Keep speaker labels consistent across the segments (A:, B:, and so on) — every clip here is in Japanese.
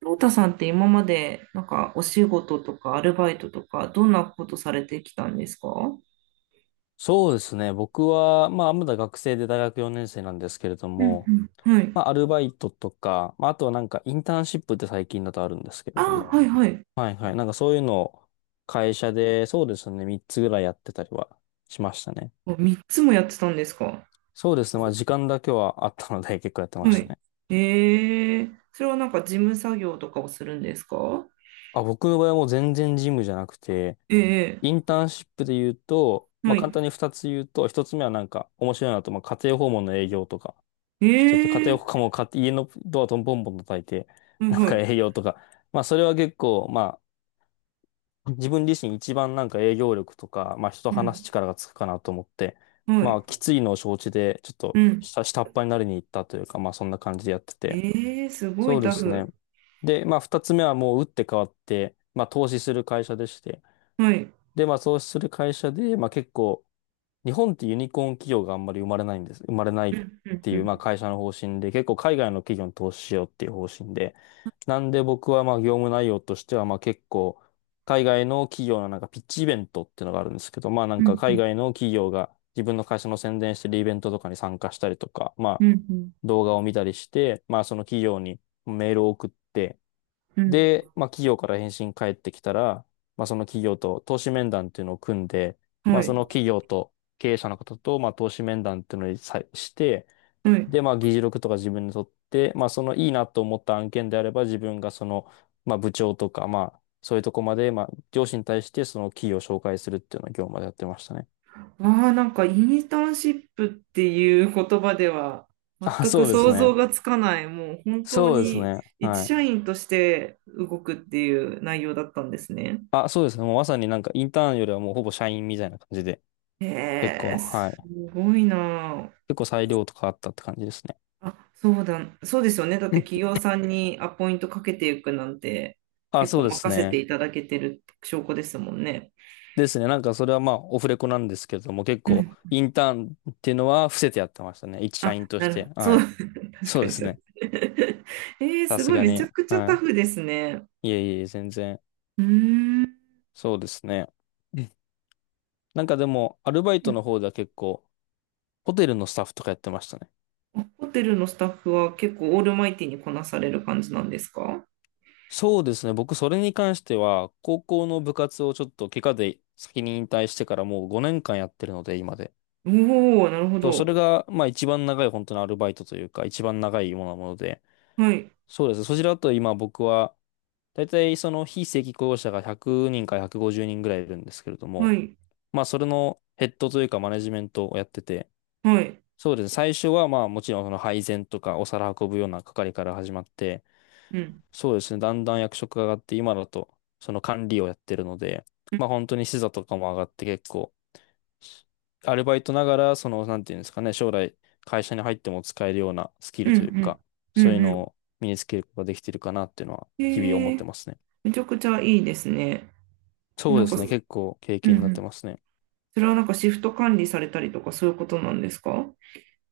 A: ロータさんって今まで、なんかお仕事とかアルバイトとか、どんなことされてきたんですか？は
B: そうですね。僕は、まあ、まだ学生で大学4年生なんですけれど
A: う
B: も、
A: んうん。い。
B: まあ、アルバイトとか、まあ、あとはなんかインターンシップって最近だとあるんですけれど
A: あー、
B: も、
A: はいはい。
B: はいはい。なんかそういうのを会社で、そうですね、3つぐらいやってたりはしましたね。
A: 3つもやってたんですか？
B: そうですね。まあ、時間だけはあったので結構やってま
A: は
B: した
A: い。
B: ね。
A: ええ、それはなんか事務作業とかをするんですか？
B: あ、僕の場合はもう全然ジムじゃなくて、
A: ええ、
B: インターンシップで言うと、ま
A: は
B: あ、簡単
A: い。
B: に2つ言うと、1つ目はなんか面白いなと、まあ、家庭訪問の営業とかしてて、家
A: え
B: 庭
A: え、
B: 訪問もか家のドアトンボンボン叩いて、
A: はい
B: なん
A: は
B: か
A: い。
B: 営業とか、まあ、それは結構、まあ、自分自身一番なんか営業力とか、まあ、人と
A: う
B: 話す
A: ん。
B: 力がつくかなと思って、
A: は
B: ま
A: い。
B: あ、きついのを承知で、ちょっ
A: う
B: と
A: ん。
B: 下っ端になりに行ったというか、まあ、そんな感じでやってて。
A: ええ、すご
B: そ
A: い
B: うで
A: タ
B: すね。
A: フ。
B: で、まあ、2つ目はもう打って変わって、まあ、投資する会社でして、
A: はい。
B: で、まあ、投資する会社で、まあ、結構、日本ってユニコーン企業があんまり生まれないんです。生まれない
A: う
B: っ
A: んうん
B: て
A: う
B: いう、まあ
A: ん。
B: 会社の方針で、結構海外の企業に投資しようっていう方針で、なんで僕はまあ業務内容としては、まあ結構、海外の企業のなんかピッチイベントっていうのがあるんですけど、まあなん
A: う
B: か海
A: ん
B: 外の企業が自分の会社の宣伝してるイベントとかに参加したりとか、ま
A: う
B: あ
A: ん
B: 動画を見たりして、まあその企業にメールを送って、
A: うん
B: で、まあ、企業から返信返ってきたら、まあ、その企業と投資面談っていうのを組んで、
A: うん。は
B: まあ、その
A: い。
B: 企業と経営者の方と、まあ、投資面談っていうのにさして、
A: はい。
B: で、まあ、議事録とか自分で取って、まあ、そのいいなと思った案件であれば、自分がその、まあ、部長とか、まあ、そういうとこまで、まあ、上司に対してその企業を紹介するっていうのを業務までやってましたね。
A: ああ、なんかインターンシップっていう言葉では
B: あ、
A: 全く
B: そうです
A: 想そう、像
B: ね。
A: がつかない、もう本当そう、
B: そうです
A: に
B: ね。
A: 一
B: は
A: 社
B: い。
A: 員として動くっていう内容だったんですね。
B: あ、そうですね。もうまさになんかインターンよりはもうほぼ社員みたいな感じで、
A: へ
B: 結構、
A: え、
B: は
A: す
B: い。
A: ごいな
B: 結構裁量とかあったって感じですね。
A: あ。あ、そうだ、そうですよね。だっ
B: う
A: て
B: ん
A: 企業さんにアポイントかけていくなんて
B: あ、
A: 結
B: そ
A: 構
B: うです
A: 任せて
B: ね。
A: いただけてる証拠ですもんね。
B: ですね。なんかそれはまあオフレコなんですけれども、結
A: う
B: 構
A: ん。
B: インターンっていうのは伏せてやってましたね。一社
A: あ、
B: 員と
A: な
B: し
A: るほ
B: て。
A: ど。そ
B: は
A: う、
B: い。
A: 確
B: そう
A: か
B: で
A: に
B: す
A: そ
B: ね。
A: う。
B: さ
A: す
B: す
A: ごい、
B: が
A: めち
B: に。
A: ゃくちゃタ
B: は
A: フですね。
B: い。いえいえ、全然。
A: うーん。
B: そうですね。うん。なんかでも、アルバイトの方では結構、ホテルのスタッフとかやってましたね。
A: ホテルのスタッフは結構オールマイティにこなされる感じなんですか？
B: そうですね。僕、それに関しては、高校の部活をちょっと怪我で先に引退してからもう5年間やってるので、今で。
A: おおー、なるほ
B: そう、それ
A: ど。
B: が、まあ一番長い本当のアルバイトというか、一番長いものなもので。
A: はい、
B: そうです。そちらだと今僕は、大体その非正規雇用者が100人から150人ぐらいいるんですけれど
A: は
B: も、
A: い、
B: まあそれのヘッドというかマネジメントをやってて、
A: はい。
B: そうですね。最初はまあもちろんその配膳とかお皿運ぶような係から始まって、
A: うん、
B: そうですね。だんだん役職が上がって今だとその管理をやってるので、
A: うん、
B: まあ本当に視座とかも上がって結構アルバイトながら、その、なんていうんですかね、将来会社に入っても使えるようなスキ
A: う
B: ル
A: ん、
B: というか、
A: うん、
B: そういう
A: う
B: の
A: ん。
B: を身につけることができてるかなっていうのは、日々
A: へ
B: 思っ
A: え、
B: てますね。
A: めちゃくちゃいいですね。
B: そう
A: な
B: で
A: んか、
B: す
A: う
B: ね、結構経
A: ん、う
B: 験になって
A: ん。
B: ますね。
A: それはなんかシフト管理されたりとかそういうことなんですか？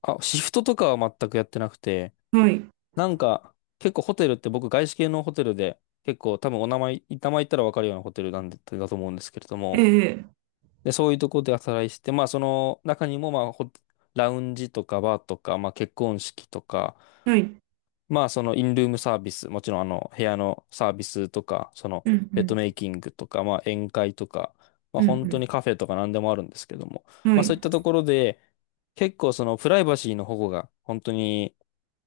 B: あ、シフトとかは全くやってなくて、
A: はい、
B: なんか、結構ホテルって僕、外資系のホテルで、結構多分お名前、名前言ったらわかるようなホテルなんで、だと思うんですけれど
A: え
B: も、
A: え、
B: で、そういうところで働いてて、まあ、その中にも、まあ、ホラウンジとかバーとか、まあ、結婚式とか、
A: はい、
B: まあ、そのインルームサービス、もちろんあの部屋のサービスとか、その
A: うん、う
B: ベッド
A: ん、
B: メイキングとか、まあ宴会とか、まあ
A: う
B: 本当に
A: ん、
B: カフェとか何でもあるんですけども、
A: うん、は
B: まあそ
A: い、
B: ういったところで、結構そのプライバシーの保護が本当に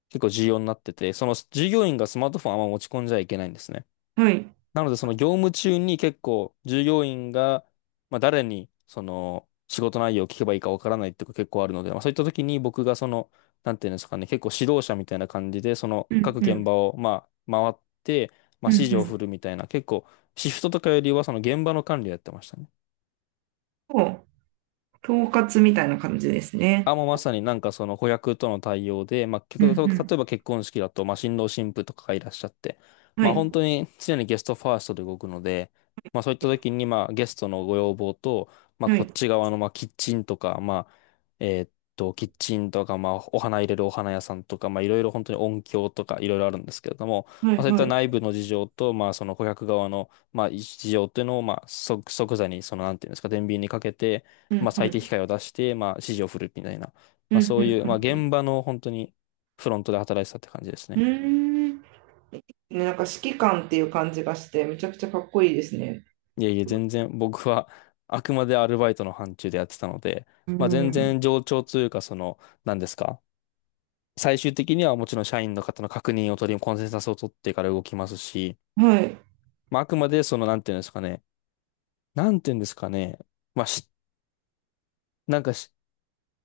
B: 結構重要になってて、その従業員がスマートフォンをあんま持ち込んじゃいけないんですね。
A: はい、
B: なので、その業務中に結構従業員が、まあ、誰にその仕事内容を聞けばいいかわからないっていうか結構あるので、まあ、そういった時に僕がその、なんていうんですかね、結構指導者みたいな感じで、その
A: うん、
B: 各
A: う
B: 現
A: ん、
B: 場をまあ回って、ま
A: う
B: あ、
A: ん、
B: 指
A: う
B: 示を
A: ん。
B: 振るみたいな、結構シフトとかよりはその現場の管理をやってましたね。
A: そう、統括みたいな感じですね。
B: あ、もうまさになんかその子役との対応で、まあ、結
A: うん、
B: 構例え
A: う
B: ば結婚式だと、まあ、新郎新婦とかがいらっしゃって、
A: ん、は
B: まあ、
A: い、
B: 本当に常にゲストファーストで動くので、まあ、そういった時に、まあ、ゲストのご要望と、まあ、
A: は
B: こっ
A: い、
B: ち側の、まあ、キッチンとか、まあ、えーっキッチンとか、まあ、お花入れるお花屋さんとか、まあ、いろいろ本当に音響とかいろいろあるんですけれども、
A: は
B: まあ、
A: い、
B: そういっ
A: は
B: た
A: い、
B: 内部の事情と、まあ、その顧客側の、まあ、事情っていうのを、まあ、即座に、その、なんていうんですか、天秤にかけて、
A: う
B: ま
A: ん、
B: あ、
A: う
B: 最
A: ん。
B: 適解を出して、まあ、指示を振るみたいな、
A: う
B: ま
A: ん
B: あ、
A: うんうん
B: そういう、まあ、
A: うん。
B: 現場の本当にフロントで働いてたって感じです
A: うー
B: ね。
A: ん。ね、なんか指揮官っていう感じがして、めちゃくちゃかっこいいですね。
B: いやいや全然僕はあくまでアルバイトの範疇でやってたので、
A: う
B: まあ、全
A: ん。
B: 然冗長というか、その、何ですか。最終的にはもちろん社員の方の確認を取り、コンセンサスを取ってから動きますし、
A: はい。はい。
B: まあ、あくまでその、なんていうんですかね、なんていうんですかね、まあ、し、なんかし、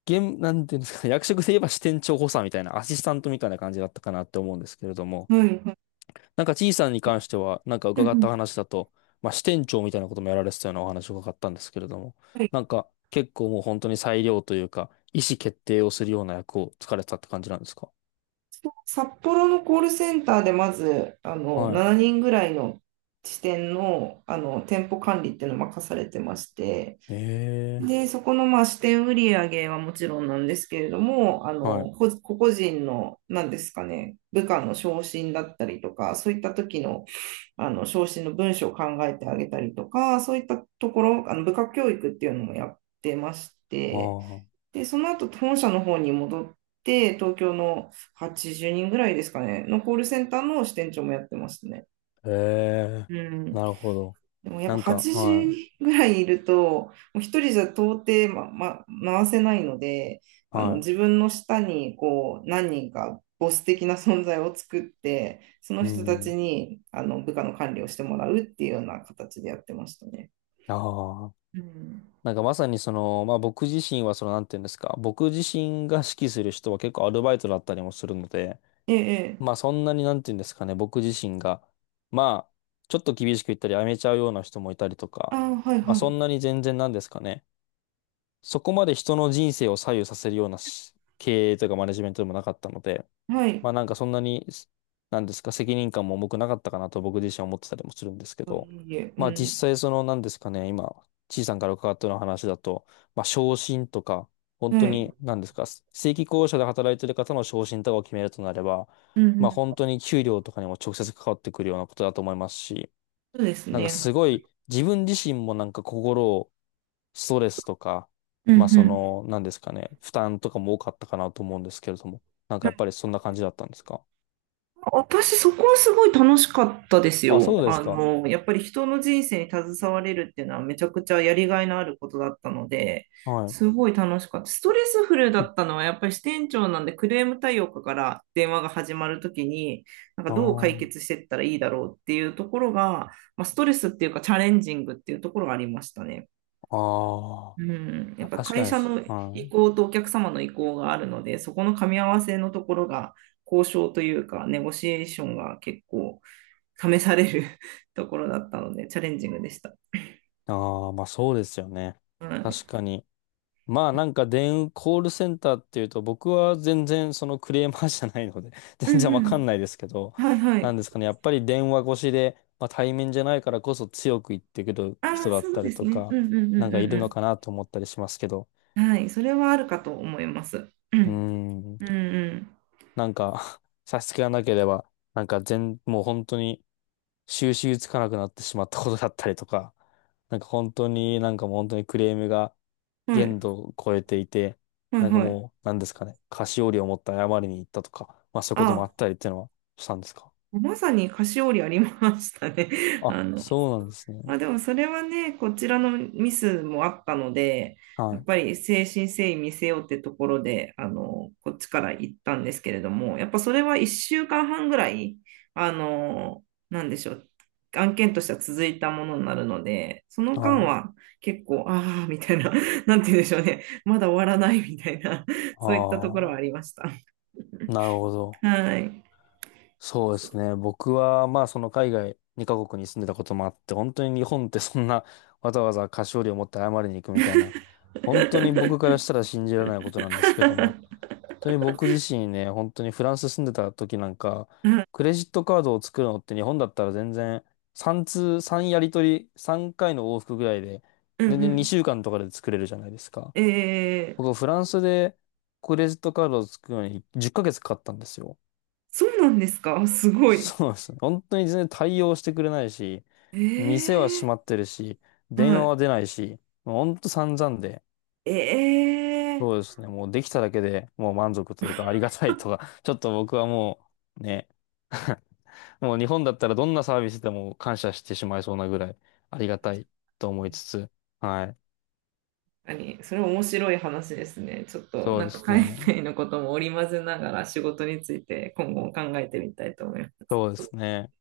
B: 現、なんていうんですかね、役職で言えば支店長補佐みたいな、アシスタントみたいな感じだったかなって思うんですけれども、
A: うん
B: なんか、ちいさんに関しては、なんか
A: う
B: 伺った
A: ん、
B: 話だと、まあ、支店長みたいなこともやられてたようなお話を伺ったんですけれども、
A: はい。
B: なんか、結構もう本当に裁量というか、意思決定をするような役をつかれてたって感じなんですか？
A: 札幌のコールセンターでまず、
B: は
A: 7人ぐらいの支店の、店舗管理っていうのを任されてまして、
B: い。え
A: で、
B: え。
A: そこのまあ支店売上はもちろんなんですけれども、
B: はい。
A: 個々人の、なんですかね、部下の昇進だったりとか、そういった時の、昇進の文章を考えてあげたりとか、そういったところ、部下教育っていうのもやってまし
B: あ
A: て、
B: あ。
A: で、その後、本社の方に戻って、東京の80人ぐらいですかね、のコールセンターの支店長もやってますね。
B: ええ。
A: うん。
B: なるほど。
A: でもやっ
B: な
A: ぱ
B: んか、
A: 8
B: は
A: 時ぐらいいると、もう一人じゃ到底、回せないので、
B: い、は
A: 自分の下にこう何人かボス的な存在を作って、そ
B: い、
A: の
B: う
A: 人たち
B: ん、
A: に部下の管理をしてもらうっていうような形でやってましたね。
B: ああ。
A: うん、
B: なんかまさにその、まあ僕自身はその、なんていうんですか、僕自身が指揮する人は結構アルバイトだったりもするので、
A: ええ、え
B: まあ
A: え、
B: そんなになんて言うんですかね、僕自身が、まあ、ちょっと厳しく言ったり、やめちゃうような人もいたりと
A: あ
B: か、
A: あ、はい
B: まあ
A: は
B: そ
A: い。
B: んなに全然なんですかね、そこまで人の人生を左右させるような経営とかマネジメントでもなかったので、
A: はい。
B: まあなんかそんなに、なんですか、責任感も重くなかったかなと僕自身は思ってたりもするんですけ
A: あ、
B: ど、
A: いいえ、う
B: まあ実
A: ん。
B: 際そのなんですかね、今、ちいさんから伺ったような話だと、まあ昇進とか、本
A: は
B: 当
A: い。
B: になんですか、正規雇用者で働いてる方の昇進とかを決めるとなれば、
A: うんう
B: まあ
A: ん。
B: 本当に給料とかにも直接関わってくるようなことだと思いますし、
A: そうです
B: なんか
A: ね。
B: すごい自分自身もなんかストレスとか、
A: うん
B: まあ
A: う
B: そ
A: ん。
B: の、なんですかね、負担とかも多かったかなと思うんですけれども、なんかやっぱりそんな感じだったんですか？
A: 私、そこはすごい楽しかったです
B: あ、
A: よ。
B: そうですか。
A: やっぱり人の人生に携われるっていうのはめちゃくちゃやりがいのあることだったので、
B: はい。
A: すごい楽しかった。ストレスフルだったのはやっぱり支店長なんで、クレーム対応課から電話が始まるときに、なんか
B: あ
A: どう解
B: ー、
A: 決していったらいいだろうっていうところが、まあ、ストレスっていうかチャレンジングっていうところがありましたね。
B: あー、
A: うん、や
B: あ、
A: っぱ
B: 確か
A: 会
B: にで
A: 社
B: す。
A: の
B: は
A: 意
B: い。
A: 向とお客様の意向があるので、そこの噛み合わせのところが交渉というか、ネゴシエーションが結構試される ところだったので、チャレンジングでした。
B: ああ、まあそうですよね。
A: はい。
B: 確かに。まあなんかコールセンターっていうと、僕は全然そのクレーマーじゃないので
A: うん
B: 全然わ
A: う
B: かん
A: ん。
B: ないですけど、
A: はいは
B: なん
A: い。
B: ですかね。やっぱり電話越しで、まあ対面じゃないからこそ強く言ってくる
A: あ
B: 人
A: あ、
B: だっ
A: そう
B: た
A: で
B: り
A: す
B: と
A: ね。う
B: か、
A: んうんう
B: なん
A: ん
B: かいる
A: う
B: の
A: ん
B: かなと思ったりしますけど。
A: うん。はい。それはあるかと思います。う
B: うー
A: ん。
B: ん。
A: うん
B: なんか 差し支えがなければ、なんか全、もう本当に収拾つかなくなってしまったことだったりとか、なんか本当になんかもう本当にクレームが
A: うん。は
B: 限
A: い。
B: 度を超えていて、
A: はい
B: なんか
A: はい。
B: もう、なんですかね、菓子折りを持って謝りに行ったとか、まあそういうこと
A: あ
B: もあったりっていうのはしたんですか？
A: あ、まさに菓子折りありましたね。
B: あ、
A: あの、
B: そうなんです
A: ま
B: ね。
A: あでもそれはね、こちらのミスもあったので、
B: は
A: やっ
B: い。
A: ぱり誠心誠意見せようってところで、こっちから行ったんですけれども、やっぱそれは1週間半ぐらい、なんでしょう、案件としては続いたものになるので、その
B: は
A: 間
B: い。
A: は結構、ああ、みたいな、なんて言うんでしょうね、まだ終わらないみたいな、そういったところは
B: あ
A: ありました。
B: あ、なるほど。
A: はい。
B: そうですね。僕は、まあ、その海外2カ国に住んでたこともあって、本当に日本ってそんなわざわざ菓子折りを持って謝りに行くみたいな、本当に僕からしたら信じられないことなんですけども、本当に僕自身ね、本当にフランス住んでた時なんか、クレジットカードを作るのって日本だったら全然3通、3やり取り、3回の往復ぐらいで、
A: うん
B: 全然
A: う
B: 2週間とかで作れるじゃないですか。
A: ん。え
B: 僕
A: ー、
B: はフランスでクレジットカードを作るのに10ヶ月かげつかかったんですよ。
A: そうなんですか？すごい。
B: そうですね。本当に全然対応してくれないし、店は閉
A: ええ、
B: まってるし、電
A: は
B: 話
A: い。
B: は出ないし、もう本当散々で、
A: ええ、
B: そうですね。もうできただけでもう満足というかありがたいとか、ちょっと僕はもうね、もう日本だったらどんなサービスでも感謝してしまいそうなぐらいありがたいと思いつつ、はい。
A: 確かにそれ面白い話ですね。ちょっと
B: そう
A: な
B: で
A: んか
B: す
A: 海
B: ね。
A: 外のことも織り交ぜながら仕事について今後も考えてみたいと思いま
B: そうで
A: す。
B: すね。